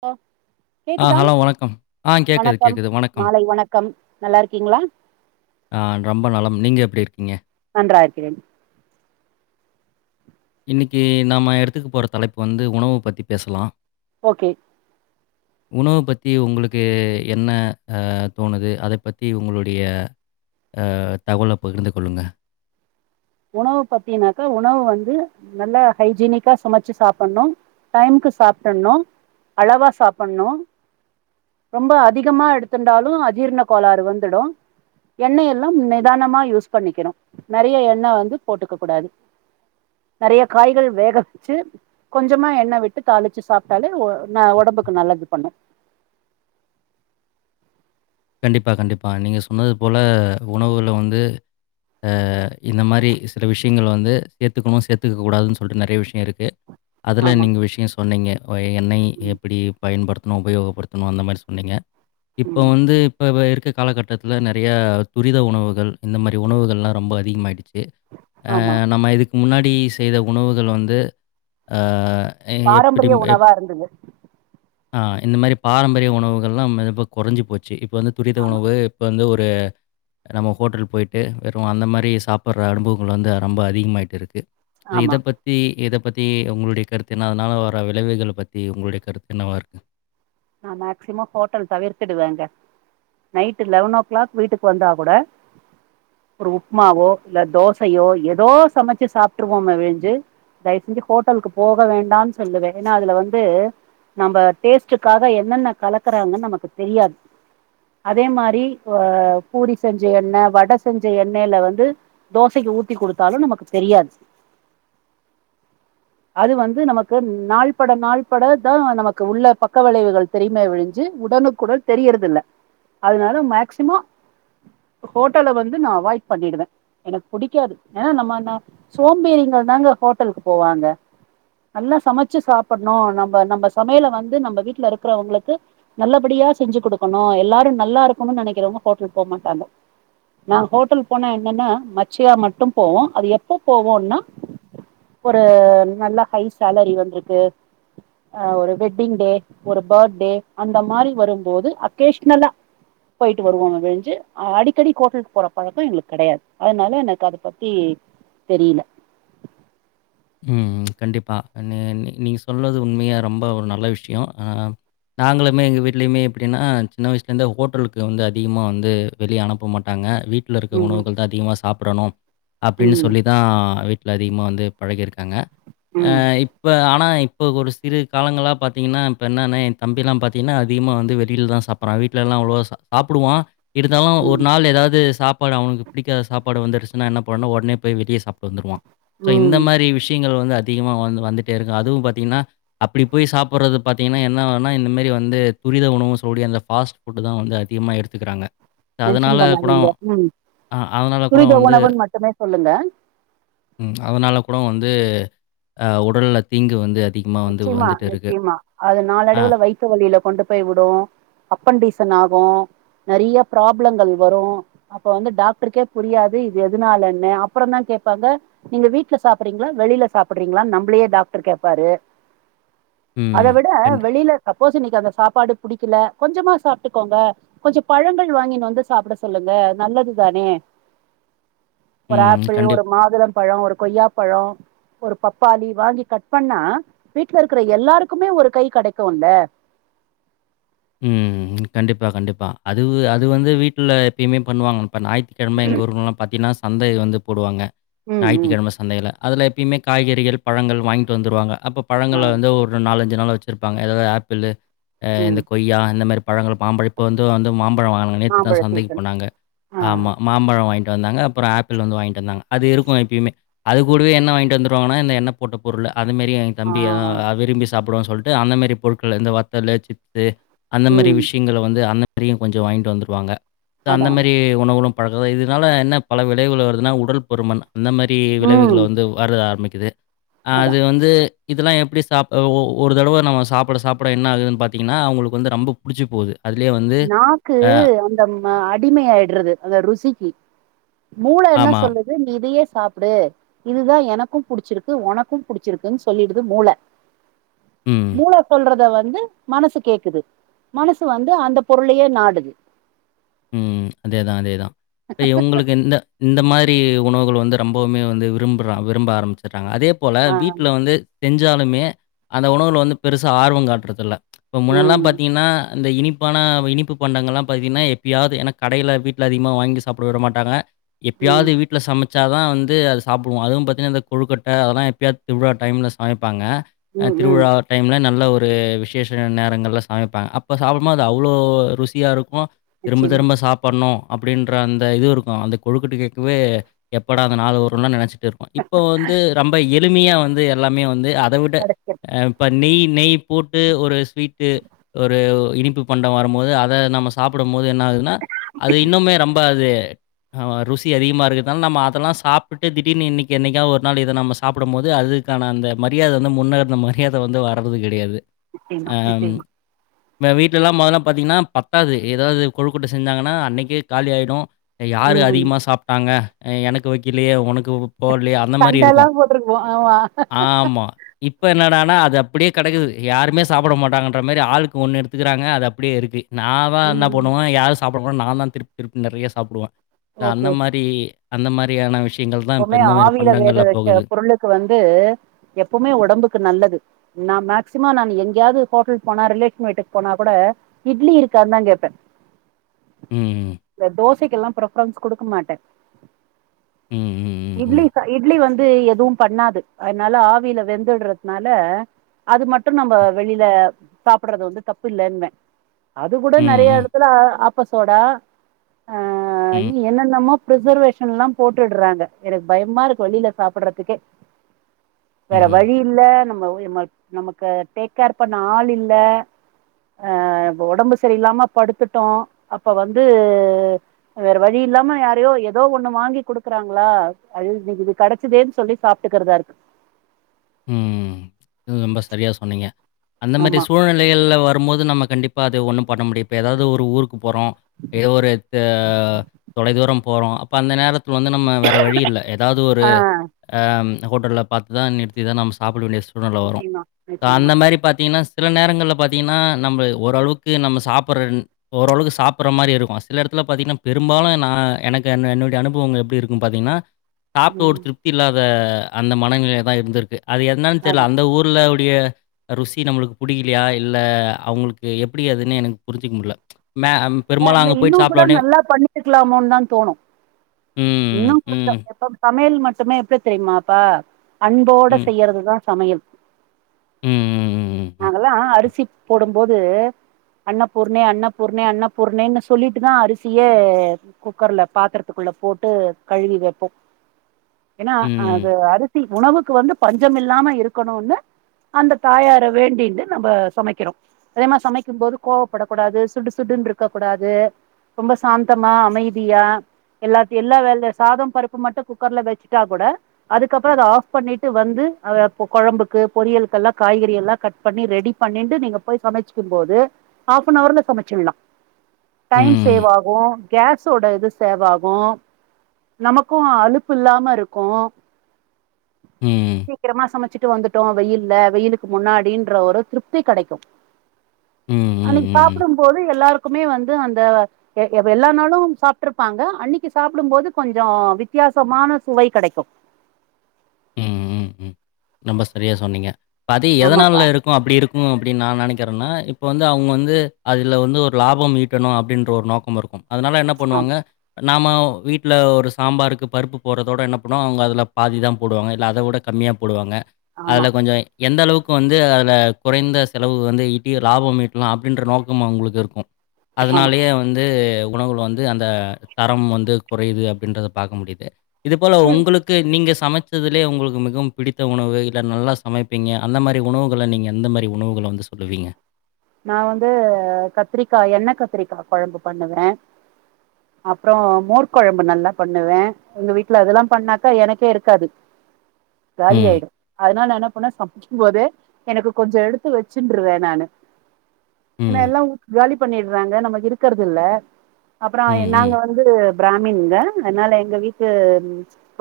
ஓ ஆஹ் கேக்குதா ஹலோ வணக்கம் ஆஹ் கேக்குது வணக்கம் கேக்குது வணக்கம் மாலை வணக்கம் நல்லா இருக்கீங்களா ஆஹ் ரொம்ப நலம் நீங்க எப் எப்படி இருக்கீங்க நன்றாயிருக்கிறே இன்னிக்கி நாம எடுத்துக்கு போற தலைப்பு வந்து உணவு பத்தி பேசலா ஓகே உணவ பத்தி உங்களுக்கு என்ன அ தோணுது அதப் பத்தி உங்களுடைய அ அ தகவலைப் பகிர்ந்து கொள்ளுங்க உணவு பத்தீனாக்கா உணவு வந்து நல்லா ஹைஜீனிக்கா சமைச்சு சாப்புன்ணு டைமுக்கு சாப்டர்ணு அளவா சாப்புர்ணு ரொம்ப அதிகமா எடுத்துன்டாலு அஜீர்ண கோளாறு வந்துடு எண்ணெய் எல்லாம் நிதானமா யூஸ் பண்ணிக்கணு நெறைய எண்ணெ வந்து போட்டுக்க கூடாது நெறைய காய்கள் வேக வெச்சு கொஞ்சமா எண்ணெய் விட்டு தாளிச்சு சாப்ட்டாலே ஒ ந ஒடம்புக்கு நல்லது பண்ணு கண்டிப்பா கண்டிப்பா நீங்க சொன்னது போல உணவுல வந்து அ இந்த மாரி சில விஷயங்கல் வந்து சேத்துக்கணு சேத்துக்க கூடாதுன்னு சொல்லிட்டு நறைய விஷயோ இருக்கு அதுல ஆமா நீங்க விஷயம் சொன்னீங்க எண்ணெய் ம் எப்பிடி பயன்படுத் உபயோகப்படுத்தணு அந்த மாரி சொன்னீங்க இப்ப ம் வந்து இப்போ இருக்கற காலகட்டத்துல நறையா துரித உணவுகள் இந்த மாரி உணவுகள்லா ரொம்ப அதிகமாயிடுச்சு சு ஆமா அ நம்ம இதுக்கு முன்னா டி செய்த உணவுகள் வந்து அ எப்படி பாரம்பரிய எப் உணவா இருந்தது அ இந்த மாரி பாரம்பரிய உணவுகள் எல்லா இப்போ குறைஞ்சு போச்சு வந்து துரித ஆமா உணவு இப்ப வந்து ஒரு [unintelligible] நம்ம ஹோட்டல் போய்ட்டு வெறும் அந்த மாரி சாப்புர்ற அனுபவங்கள் வந்து ரொம்ப அதிகமாகிட்டுருக்கு ஆமா இத பத்தி ஏத பத்தி உங்களுடைய கருத்து என்ன அதனால வர விளைவுகளை பத்தி உங்களுடைய கருத்து என்னவா இருக்கு நா மேக்சிமம் ஹோட்டல் தவிர்த்துடுவேங்க நைட் லெவன் ஓ கிளாக் வீட்டுக்கு வந்தா கூட ஒரு உப்புமாவோ இல்ல தோசையோ ஏதோ சமைச்சு சாப்ட்டுருவோமோ விழிஞ்சு தயவு செஞ்சு ஹோட்டலுக்கு போக வேண்டான்னு சொல்லுவே ஏன்னா அதுல வந்து நம்ம டேஸ்ட் க்காக என்னென்ன கலக்கறாங்கன்னு நமக்கு தெரியாது அதே மாரி பூரி செஞ்ச எண்ணெய் வடை செஞ்ச எண்ணெயில வந்து தோசைக்கு ஊத்தி கொடுத்தாலும் நமக்கு தெரியாது அது வந்து நமக்கு நாள்பட நாள்பட தா நமக்கு உள்ள பக்க பக்க விளைவுகள் தெரியுமே விழிஞ்சு உடனுக்குடன் தெரியறதுல்ல அதனால மேக்சிமம் ஹோட்டல வந்து நா அவாய்ட் பண்ணிடுவே எனக்கு புடிக்காது ஏன்னா நம்ம சோம்பேறிங்கள் தாங்க ஹோட்டலுக்கு போவாங்க நல்லா சமைச்சு சாப்புர்ணு நம்ம நம்ம சமையல வந்து நம்ம வீட்ல இருக்குறவங்களுக்கு நல்லபடியா செஞ்சு குடுக்கணு எல்லாரும் நல்லா இருக்கணுன்னு நெனைக்கிறவங்க ஹோட்டல் போக மாட்டாங்க நா ஹோட்டல் போனா என்னன்னா மச்சியா மட்டு போவோ அது எப்போ போவோன்னா ஒரு நல்ல ஹை சலரி வந்தது ஒரு வெட்டிங் டே ஒரு பர்த்டே அந்த மாரி வரும்போது அகேஷ்னலா போயிட்டு வருவோ விழிஞ்சு அ அடிக்கடி ஹோட்டலுக்கு போற பழக்கம் எங்களுக்கு கெடையாது அதனால எனக்கு அதப் பத்தி தெரியல ம் கண்டிப்பா நீ நீங்கள் சொன்னது உண்மையா ரொம்ப ஒரு நல்ல விஷயோ நாங்களுமே எங்கள் வீடலயுமே எப்டின்னா சின்ன வயசுலேருந்து ஹோட்டலுக்கு வந்து அதிகமா வந்து வெளியே அனுப்ப மாட்டாங்க வீட்ல இருக்கற ம் உணவுகள் தா அதிகமாக சாப்பர்ணு அப்டின்னு ம் சொல்லி தா விட் இல்ல அதிகமாக வந்து பழகிருக்கு இருக்கங்க அ ம் இப்ப ஆனா இப் இப்போ ஒரு சிரூ காலங்களா பாத்தீங்கன்னா இப்போ என்னன்னா என் தம்பில்லா பாத்தீங்ன்னா அதிகமா வந்து வெளியில தா சாப்பர்றா வீட்லலா அவ்ளோவா சா சாப்புடுவா இருந்தாலு ஒரு ம் நாள் ஏதாது சாப்பாடு அவனுக்கு பிடிக்காத சாப்பாடு வந்துருச்சின்னா என்ன பண்ணன்னு உடனே போய் வெளிய சாப் வந்துருவா சோ இங் ம் இந்த மாரி விஷயங்கள் வந்து அ அதிகமா வந்து வந்துட்டே இருக்கு அதுவு பாத்தீங்கன்னா அப்டி போய் சாப்ட்றது பாத்தீங்கன்னா என்ன ஆவுன்னா இந்தமாரி வந்து துரித உணவு சொல்லகூடிய அந்த ஃபாஸ்ட் ஃபுட்டு தா வந்து அதிகமா எடுத்துக்கிறாங்க மென்ஷன் அதனால கூட பண்ணாதீங்க ம் அ அதனால கூட துரித வந்து உணவுன்னு மட்டுமே சொல்லுங்க ம் அதனால கூட வந்து ஆ உடல்ல தீங்கு வந்து அதிகமா வந்து நிச்சயமா வந்துட்டு இருக்கு. நிச்சயமா அது அ. நாளடைவுல வயித்து வழில கொண்டு போய் விடு அப்பன்டீசன் ஆகு நெறையா ப்ராப்ளங்கள் வரு அப்ப வந்து டாக்டருக்கே புரியாது இது எதுனாலன்னு அப்பறோ தா கேப்பாங்க நீங்க வீட்ல சாப்றீங்களா வெளில சாப்றீங்களான்னு நம்பளயே டாக்டர் கேப்பாரு ம். அத விட கண்டி வெளில சாப் சப்போஸ் இன்னக்கி அந்த சாப்பாடு புடிக்கல கொஞ்சமா சாப்ட்டுக்கோங்க கொஞ்சோ பழங்கள் வாங்கின்னு வந்து சாப்ட சொல்லுங்க நல்லதுதானே ஒரு ம். ஆப்பிள் கண்டிப் ஒரு மாதுளம் பழம் ஒரு கொய்யாப்பழம் ஒரு பப்பாளி வாங்கி கட் பண்ணா வீட்ல இருக்கிற எல்லாருக்குமே ஒரு கை கெடைக்குல்ல ம் கண்டிப்பா கண்டிப்பா அது அது வந்து வீட்ல எப்பயுமே பண்ணுவாங்க ஞாயித்துக்கிழம எங்க ஊர்லல்லா பாத்தீன்னா சந்தை வந்து போடுவாங்க ம் ம் ஞாயி்த்துக்கிழம சந்தைல அதுல எப்பயுமே காய்கறிகள் பழங்கள் வாங்கிட்டு வந்துருவாங்க அப்போ ஆ பழங்கள்ல வந்து ஒரு நாலஞ் அஞ்சி நாளு வச்சிருப்பாங்க ஏதாவது ஆப்பிள்ளு அ ம் எந்த கொய்யா இந்த மாரி பழங்கள் மாம்பழப் இப்ப வந்து வந்து மாம் பழம் வாங்குனாங்க நேத்து தா மாம்பழ சந்தைக்கு சீசன் போனாங்க ஆ ஆமா மாம்பழம் வாங்கிட் வாங்கிட்டு வந்தாங்க அப்பறோ ஆப்பிள் வந்து வாங்கிட்டு வந்தாங்க அது இருக்கு எப்பயுமே அது கூடவே என்ன வாங்கிட்டு வந்துருவாங்கன்னா இந்த என்ன போட்ட பொருள அது மாரி எங்க ஆ தம்பி ஆ விரும்பி சாப் போடுவோ சொல்ட்டு அந்த மாரி பொருட்கள் இந்த வத்தலு சிப் ரே அந்த மாரி ம் விஷயங்கள வந்து அந்த அதயு கொஞ்சோ வாங்கிட்டு வந்துருவாங்க இந்த அந்த அதா அதா மாரி உணவுகளும் பழக்கத்த இதுனால என்ன பல விளைவுகள் வருதுன்னா உடல் பருமன் அந்த மாரி விளைவுகள ம் வந்து வர்றது ஆரம்பிக்கு இது ஆ அதா அது வந்து இதெல்லா எப்டி சாப்டோ ஒ ஒரு தடவ நம்ம சாப்ட சாப்ட என்ன ஆகுதுன்னு பாத் த்தீங்கன்னா அவுங்களுக்கு வந்து நம்பொ புடிச்சு போது நாக்கு அந்த அடிமையாயிடுது அந்த ருசிக்கு மூளை என்ன ஆமா. சொல்லுது நி இதையே சாப்பிடு இதுதா எனக்கும் புடிச்சிருக்கு உனக்கும் புடிச்சிருக்குன்னு சொல்லிடுது மூள ம். மூள சொல்றத து மனசு கேக்குது மனசு வந்து அந்த பொருளையே நாடு உம் அதேதா அதேதா இவுங்களுக்கு இந்த இந்த மாரி உணவுகள் வந் திரரொம்பவுமே வந்து விரும்புறா விரும்ப ஆரம்ச்சுர் அதே போல ஆ வீட்டுல வந்து செஞ்சாலுமே அந்த உணவு வந்து பெருசாக ஆர்வம் காட்டுறதுல்ல இப்ப முன்னலாம் எல்லாம் ம் பாாரத்தீங்கன்னா, அந்த இனிப்பான இனிப்பு பண்டங்களா பாத்தீங்கன்னாப் இப்பயாவது எனக்கு கடையில் வீட்டில் அதிகமாக வாங்கி சாப்பிட விட மாட்டாங்க ம் எப்பயாவது வீட்டுல சமைச் வச்சாாதான் வந்து அது சாப்பிடுவம் அதுவும் பார்த்தங்கனா கொலுக்கட்ட அதெல்லாம் எப்பயா [unintelligible] ப்பாங்க ம் ம் திருவிழா டைம்ல நல்ல ஒரு ஒரு விசேஷ நேரங்கல சமைப்பாங்க அப்ப சாப்பிடோ அது அவ்வளோ ருசியா இருக்கும் திரும்ப நிச்சயமா திரும்ப சாப்டணு அப்படின்ற அந்த இது இருக்கூ அந்த கொழுக்கட்டு கேட்கவே எப்படா அந்த நாலு வரும நினைச்சிட்டு இருக்கும்கோ இப்போ வந்து ரொம்ப எளிமையா வந்து எல்லாமே வந்து அத விட கிடைக்கிறது இப்ப நெய் நெய் போட்டு ஒரு ஸ்வீட்டு ஒரு இனிப்பு பண்டம் வரும்போது அத நம்ம சாப் போது என்ன ஆகுதுன்னா அது இன்னுமே ரொம்ப அது ஆவ ருசி அதிகமாக இருக்கதுனால நம்ம அதெல்லா சாப்பிட்டு திடீர்னு இன்னைக்கு என்னைக்காவ் ஒரு நாள் இத நம்ம சாப்டோம் போது அதுக்கான அந்த மரியாதை வந்து முன்னகர்ந்த மரியாதை வந்து வர்றது கிடையாது நிச்சயமா நிச்சயமா வீட்டு்ல்லா மொதல்லா பாத்தீங்கன்னா பத்தாது ஏதாதது கொழுக்கட்டை செஞ்சாங்கன்னா அன்னைக்கே காலி ஆகிடு இங்க யார்ரு ம் அதிகமாக சாப்ட்டாங்க ஆ எனக்கு வைக்கலையே உனக்கு போடலையே, அந்த மாரி சண்ட இருக்கும். எல்லாம் போட்டிருக்குவோ ஆமா ஆமா. இப்ப என்னடானா அது அப்டியே கடைக்குது யாருமே சாப்பிட மாட்டாங்கன்ற மாரி ஆளுக்கு ஒண்ணு எடுத்துக்குறாங்க அது அப்படியே இருக்கு நா இவ என்ன ம் பண்ணுவா யாஸ் சாப்டுங்கன் நான் தா திருப் திருப் நெறைய சாப்டுவா அந்த ஓகே மாரி அந்த மாரியான விஷ எப்பவுமே ஆவில வேக வச்ச பொருளுக்கு வந்து எப்பவுமே ஒடம்புக்கு நல்லது நான் மேக்சிமம் ந எங்கேயாவது ஹோட்டல போனா ரிலேஷன் வீட்டுக்கு போனா கூட இட்லி இருக்கான்னு தான் கேட்பே ம். இந்த தோஸ் சைக்கெல்லாம் பிரஃபரன்ஸ் கொடுக்க மாட்டே ம். ம். இ்ட்லி ம். இட்லி வந்து எதுவும் பண்ணாது அதனால ஆவியில வெந்துறதுனால அது மட்டும் நம்ம வெளில சாப்டுறது வந்து தப்பு இல்லைன்னுவ அது கூட ம். ம். நெறைய ம். ம். இடத்துல ஆப்பசோடா ஆ ம். இன்னி என்னென்னமோ பிரிசர்வேஷன் எலாம் போட்டுர்றாங்க எனக்கு பயமா இருக்கு வெளில சாப்பிர்றதுக்கே வேற ம். வழி இல்ல நமக்கு டேக்கேர் பண்ண ஆள் இல்ல ஆ ஒடம்பு சரியில்லாம படுத்துட்டோம் அப்ப வந்து வேற வழி இல்லாம யாரையோ ஏதோ ஒண்ணு வாங்கி கொடுக்கறாங்க உல்லா ஆ இதுக்கு இது கிடைச்சதேன்னு சொல்லி சாப்பிட்டுக்கறதா இருக்கு ம் ரொம்ப செரியா சொன்னீங்க அந்த மாரி ஆமா சூழ்நிலைகள்ல வரும்போது நமக் கண்டிப்பா அது ஒன்னு பண்ண முடியப்ப ஏதாவது ஒரு ஊருக்கு போகறோ ஏதோ ஒரு ஆ தொலை தூரம் போறோ அப்போ அந்த நேரத் துள் வந்து நம்ம வேற வழி இல்ல ஏதாவது ஒரு ஆ ஆம் ஹோட்டல்ல பாத்தது தான் நிறுத் இதா நம் சாப்டவேண்டிய சூ [unintelligible] வரோ நிச்சயமா ஆ நிச்சயமா அந்த மாரி பாத்தீங்கனா சில நேரங்கள்ல பாத்தீங்கனா நம்ம ஓரளவுக்கு நம்ம சாப்பட்றறின் ஓரளவுக்கு சாப்பிட்ற மாரி இருக்கோ சில இடத்துல பாத்தீங்கனா பெரும்பாலு நா எனக்கு என் என்னுடைய அனுபவங்கள் எப்டி இருக்கு பாத்தீங்னா சாப்ட்டு ஒரு ம் திருப்தி இல்லாத வே அந்த மனநிலைலதா இருந்திரு அது என்னன் தெர்ல அதா அந்த ஊர்ல டியே ருசி நம்மளுக்கு புடிக்கிலியா இல்ல அவுங்குளுக்கு எப்டி அதுன்னு எனக் புரிஞ்சுக்க முட்ல ச்ச ல இந்த இன்னு கூட நல்லா பண்ணி இருக்கலாமோன்னுதா தோணோ ம், இன்னு கொஞ்சோ ம், எப்ப மேல் மட்டுமே எப்டி தெரியுமாப்பா அன்போட ம், செய்யறதுதா சமயல் ம், ம், ம், நாங்கெல்லா அரிசி போடும்போது அண்ண பூர்ணே அண்ண பூர்ணே அண்ண பூர்ணேன்னு சொல்லிட்டுதா அரிசியே குக்கர்ல பாத்திரத்துக்குள்ள போட்டு கழுவி வெப்போ ஏனா ம், அது அரி சி உணவுக்கு வந்து பஞ்சமில்லாம இருக்கணோன்னு அந்த தாயார வேண்டின்ட்டு நம்ப சமைக்கிறோ அதே மாரி சமைக்கும் போது கோவப்படக்கூடாது சுடு சுடுன்று க்க கூடாது ரொம்ப சாந்தமா அமைதியா எல்லாதி எல்லா வேல சாதம் பருப்பு மட்டு குக்கர்ல வெச்சுட்டா கூட அதுக்கப்பறோ அத ஆஃப் பண்ணிட்டு வந்து அத கொழம்புக்கு பொரியலுக்கெல்லா காய்கறி எல்லா கட் பண்ணி ரெடி பண்ணின்டு நீங்க போய் சமைச்சிக்கும் போது ஹாஃப் ஆன் ஹோர்ல சமைச்சிலா ம், ம், டைம் ம், சேவ் ஆகோ கேஸோட இது சேவாகோ நமக்கோ அலுப்பு இல்லாம இருக்கோ ம், ம், ம், சீக்கிரமா சமச்சிட்டு வந்துட்டோ வெயில்ல வெயிலுக்கு முன்னாடின்ற ஒரு திருப்தி கெடைக்கு ம், ம், அன்னிக்கு ம், ம். சாப்புடும் போது எல்லாருக்குமே வந்து அந்த எ எல்லா நாளும் சாப்பிட்டுருப்பாங்க அன்னிக்கு சாப்புடும் போது கொஞ்சோ வித்தியாசமான சுவை கெடைக்கோ ம், ம், ம். ரொம்ப செரியா சொன்னீங்க பாதி ஆமாப்பா ஏதனால இருக்கோ அப்டி இரு உ அப்டின்னு நா நெனக்கிறேனா இப்போ வந்து அவுங்க வந்து அதில்ல வந்து ஒரு லாபம் ஈட்டணும் அப்படின்ற ஒரு நோக்கம் வருக்கும் அதுனால என்னா ஆமா பண்ணுவாங்க நாமவ் வீட்ல ஒரு சாம்பாருக்கு பருப்பு போடுறதோட என்ன பண்ணுவோ அவுங்க அதுல பாதிதா போடுவாங்க இல்ல அத விட கம்மியா போடுவாங்க ஆமா அதுல கொஞ்சோ எந்த அளவுக்கு வந்து அதுல குறைந்த செலவு வந்து ஈட்டி லாபம் ஈட்டலா அப்டின்ற நோக்கம் அவுங்ளுக்கு இருக்கோ ஆமா அதனாலயே வந்து உணவுகள் வந்து அந்த தரம் வந்து குறைது அப்டின்றத பாக்க முடியுது இது போல உங்குளுக்கு நீங்க சமச்சுதிலே உங்குளுக்கு மிகவும் பிடித்த உணவு இல்ல நல்லா சமைப்பீங்க அந்த மாரி உணவுகள நீங்க எந்த மாரி உணவுகள வந்து சொல்லுவீங்க நா வந்து கத்திரிக்காய் எண்ணெ கத்திரிக்கா கொழம்பு பண்ணுவே அப்புறோ மோர் கொழம்பு நல்லா பண்ணுவே எங்க வீட்ல அதெல்லா பண்ணாக்கா எனக்கே இருக்காது காலி ம், ஆயிடோ அதனால் நா என்ன போனா சமைச்சுக்கும் போது எனக்கு கொஞ்சோ எடுத்து வச்சுன்ட்டுருவே நானு ஏன்னா ம், எல்லாம் காலி பண்ணிடுறாங்க நமக்கு இருக்கறது இல்ல அப்புறம் ம், நாங்க ம், வந்து பிராமின்ங்க அதனால எங்க வீட்டு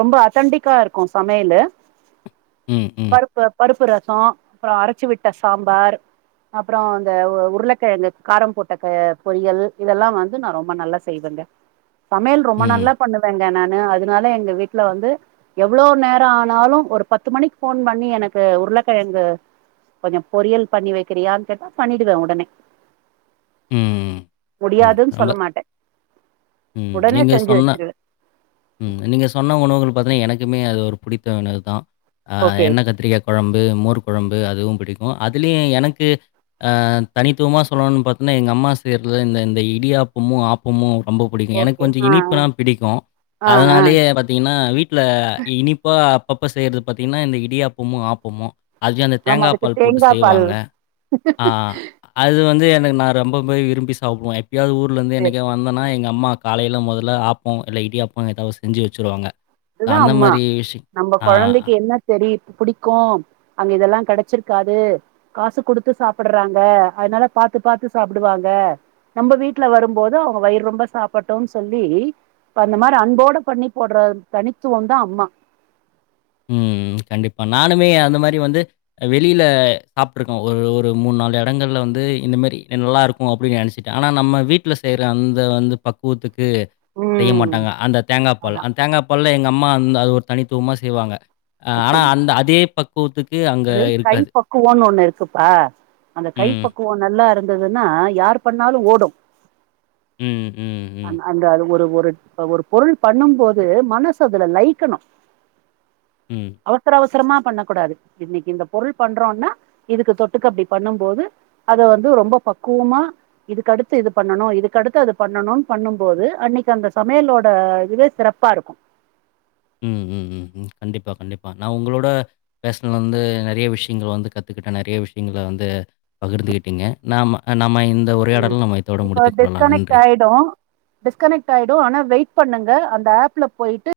ரொம்ப அத்தெண்டிக்கா இருக்கும் சமையல் உம் உம் பருப்பு ரசம் அப்புறம் அரைச்சி விட்ட சாம்பார் அப்புறம் அந்த உருளைக்கிழங்கு காரம் போட்ட பொரியல் இதெல்லாம் வந்து நான் ரொம்ப நல்லா செய்வேங்க சமையல் ரொம்ப நல்லா ம், பண்ணுவேங்க நான் அதனால எங்க வீட்டல வந்து எவ்வளோ நேரம் ஆனாலும் ஒரு பத்து மணிக்கு போன் பண்ணி எனக்கு உருளைக்கிழங்கு கொஞ்சம் பொரியல் பண்ணி வைக்கிறியா கேட்டா பண்ணிடுவே உடனே உம் உம் முடியாதுன்னு ரொம்ப சொல்ல மாட்டே உம் உடனே நீங்க செஞ்சு சொன்ன வச்சிருவே உம் நீங்க சொன்ன உணவுகள் பாத்தனா எனக்கு க்குமே அது ஒரு பிடித்த உணவு தான் ஓகே எண்ணெய் கத்திரிக்கா குழம்பு மோர் குழம்பு அதுவும் பிடி இருக்கும் அதுலயும் எனக்கு தனித்துவமா சொல்லணும்னு பார்த்த எங்க அம்மா செய்யறது இந்த இடியாப்பமும் ஆப்பமும் ரொம்ப பிடிக்கும் எனக்கு ஓகே கொஞ்சம் ஆ இனிப்புலாம் பிடிக்கும் ஆ ஆ ஆ அதனாலயே பார்த்தீங்கன்னா வீட்டில இனிப்பா அப்ப செய்யறது பார்த்தீங்கன்னா இந்த இடியாப்பமும் ஆப்பமும் அது அந்த ஆமா தேங்காய் அதுக்கு பால் போட்டு தேங்கா பால் செய்வாங்க அது வந்து [unintelligible] ரொம்பவே விரும்பி சாப்படுவே எப்பாவது ஊர்ல இருந்து டேஸ்ட் என்னைக்காவது வந்தனா எங்கள் அம்மாக்கு காலையில முதல்ல ஆப்பம் இல்லை இடிாயாப்பம் ஏதாவது செஞ்சு வச்சுருவாங்க அதுதான் அந்த அம்மா மாரி விஷயம் நம்ம ஆ. குழந்தைக்கு என்ன தெரியுது பிடிக்கும் அங்க இதெல்லாம் கிடைச்சிருக்காது காசு குடுத்து சாப்பிடுறாங்க அதனால பாத்து பாத்து சாப்பிடுவாங்க நம்ம வீட்டுல வரும்போது அவங்க வயிறு ரொம்ப சாப்பிட்டோன்னு சொல்லி அந்த மாதிரி அன்போட பண்ணி போடுற தனித்துவம் தான் அம்மா ஹ்ம் ஹ்ம் கண்டிப்பா நானுமே அந்த மாரி வந்து வெளியில சாப்பிட்டு இருக்கேன் ஒரு ஒரு மூணு நாலு இடங்கள்ல வந்து இந்த மாரி நல்லா இருக்கும் அப்படின்னு நினைச்சுட்டேன் ஆனா நம்ம வீட்டுல செய்யற அந்த வந்து பக்குவத்துக்கு செய்ய ம் மாட்டாங்க அந்த தேங்காய் பால் அதா அந்த தேங்காய் பால் எங்க அம்மா அந்த அது ஒரு தனித்துவமா செய்வாங்க ஆஹ் ஆனா நிச்சயமா அந்த அதே பக்க அது கை பக்குவம்னு ஒண்ணு இருக்குப்பா அந்த கை ம். பக்குவம் நல்லா இருக்கு இருந்ததுன்னா யார் பண்ணாலும் ஓடும் ம், ம், அ ம், அந்த அது ஒரு ஒரு இப்ப ஒரு பொருள் பண்ணும்போது மனசு அதுல லைக்கணும் ம். அவசர அவச சீக்கிரமா பண்ணக் கூடாது இன்னைக்கு இந்த பொருள் பண்றோம்னா இதுக்கு தொட்டுக்க அப்படி பண்ணும்போது அத வந்து ரொம்ப பக்குவமா இதுக்கடுத்து இது பண்ணணும் இதுக்கடுத்து அது பண்ணணும்னு பண்ணும்போது அன்னைக்கு அந்த சமையலோட இதுவே சிறப்பா இருக்கும் ம் ம் ம் ம் கண்டிப்பா கண்டிப்பா நான் உங்களோட பேசனல வந்து நிறைய விஷயங்கள வந்து கத்துக்கிட்டேன் நிறைய விஷயங்கல வந்து பகிர்ந்துக்கிட்டீங்க. நாம நம்ம இந்த உ உரையாடல நம்ம இதோட இப்ப முடித்துக் கொள்ளலாம். டிஸ்கனெக்ட் நன்றி. ஆயிடும் டிஸ்கனெக்ட் ஆயிடும் ஆனா வெயிட் பண்ணுங்க அந்த ஆப் ல போயிட்டு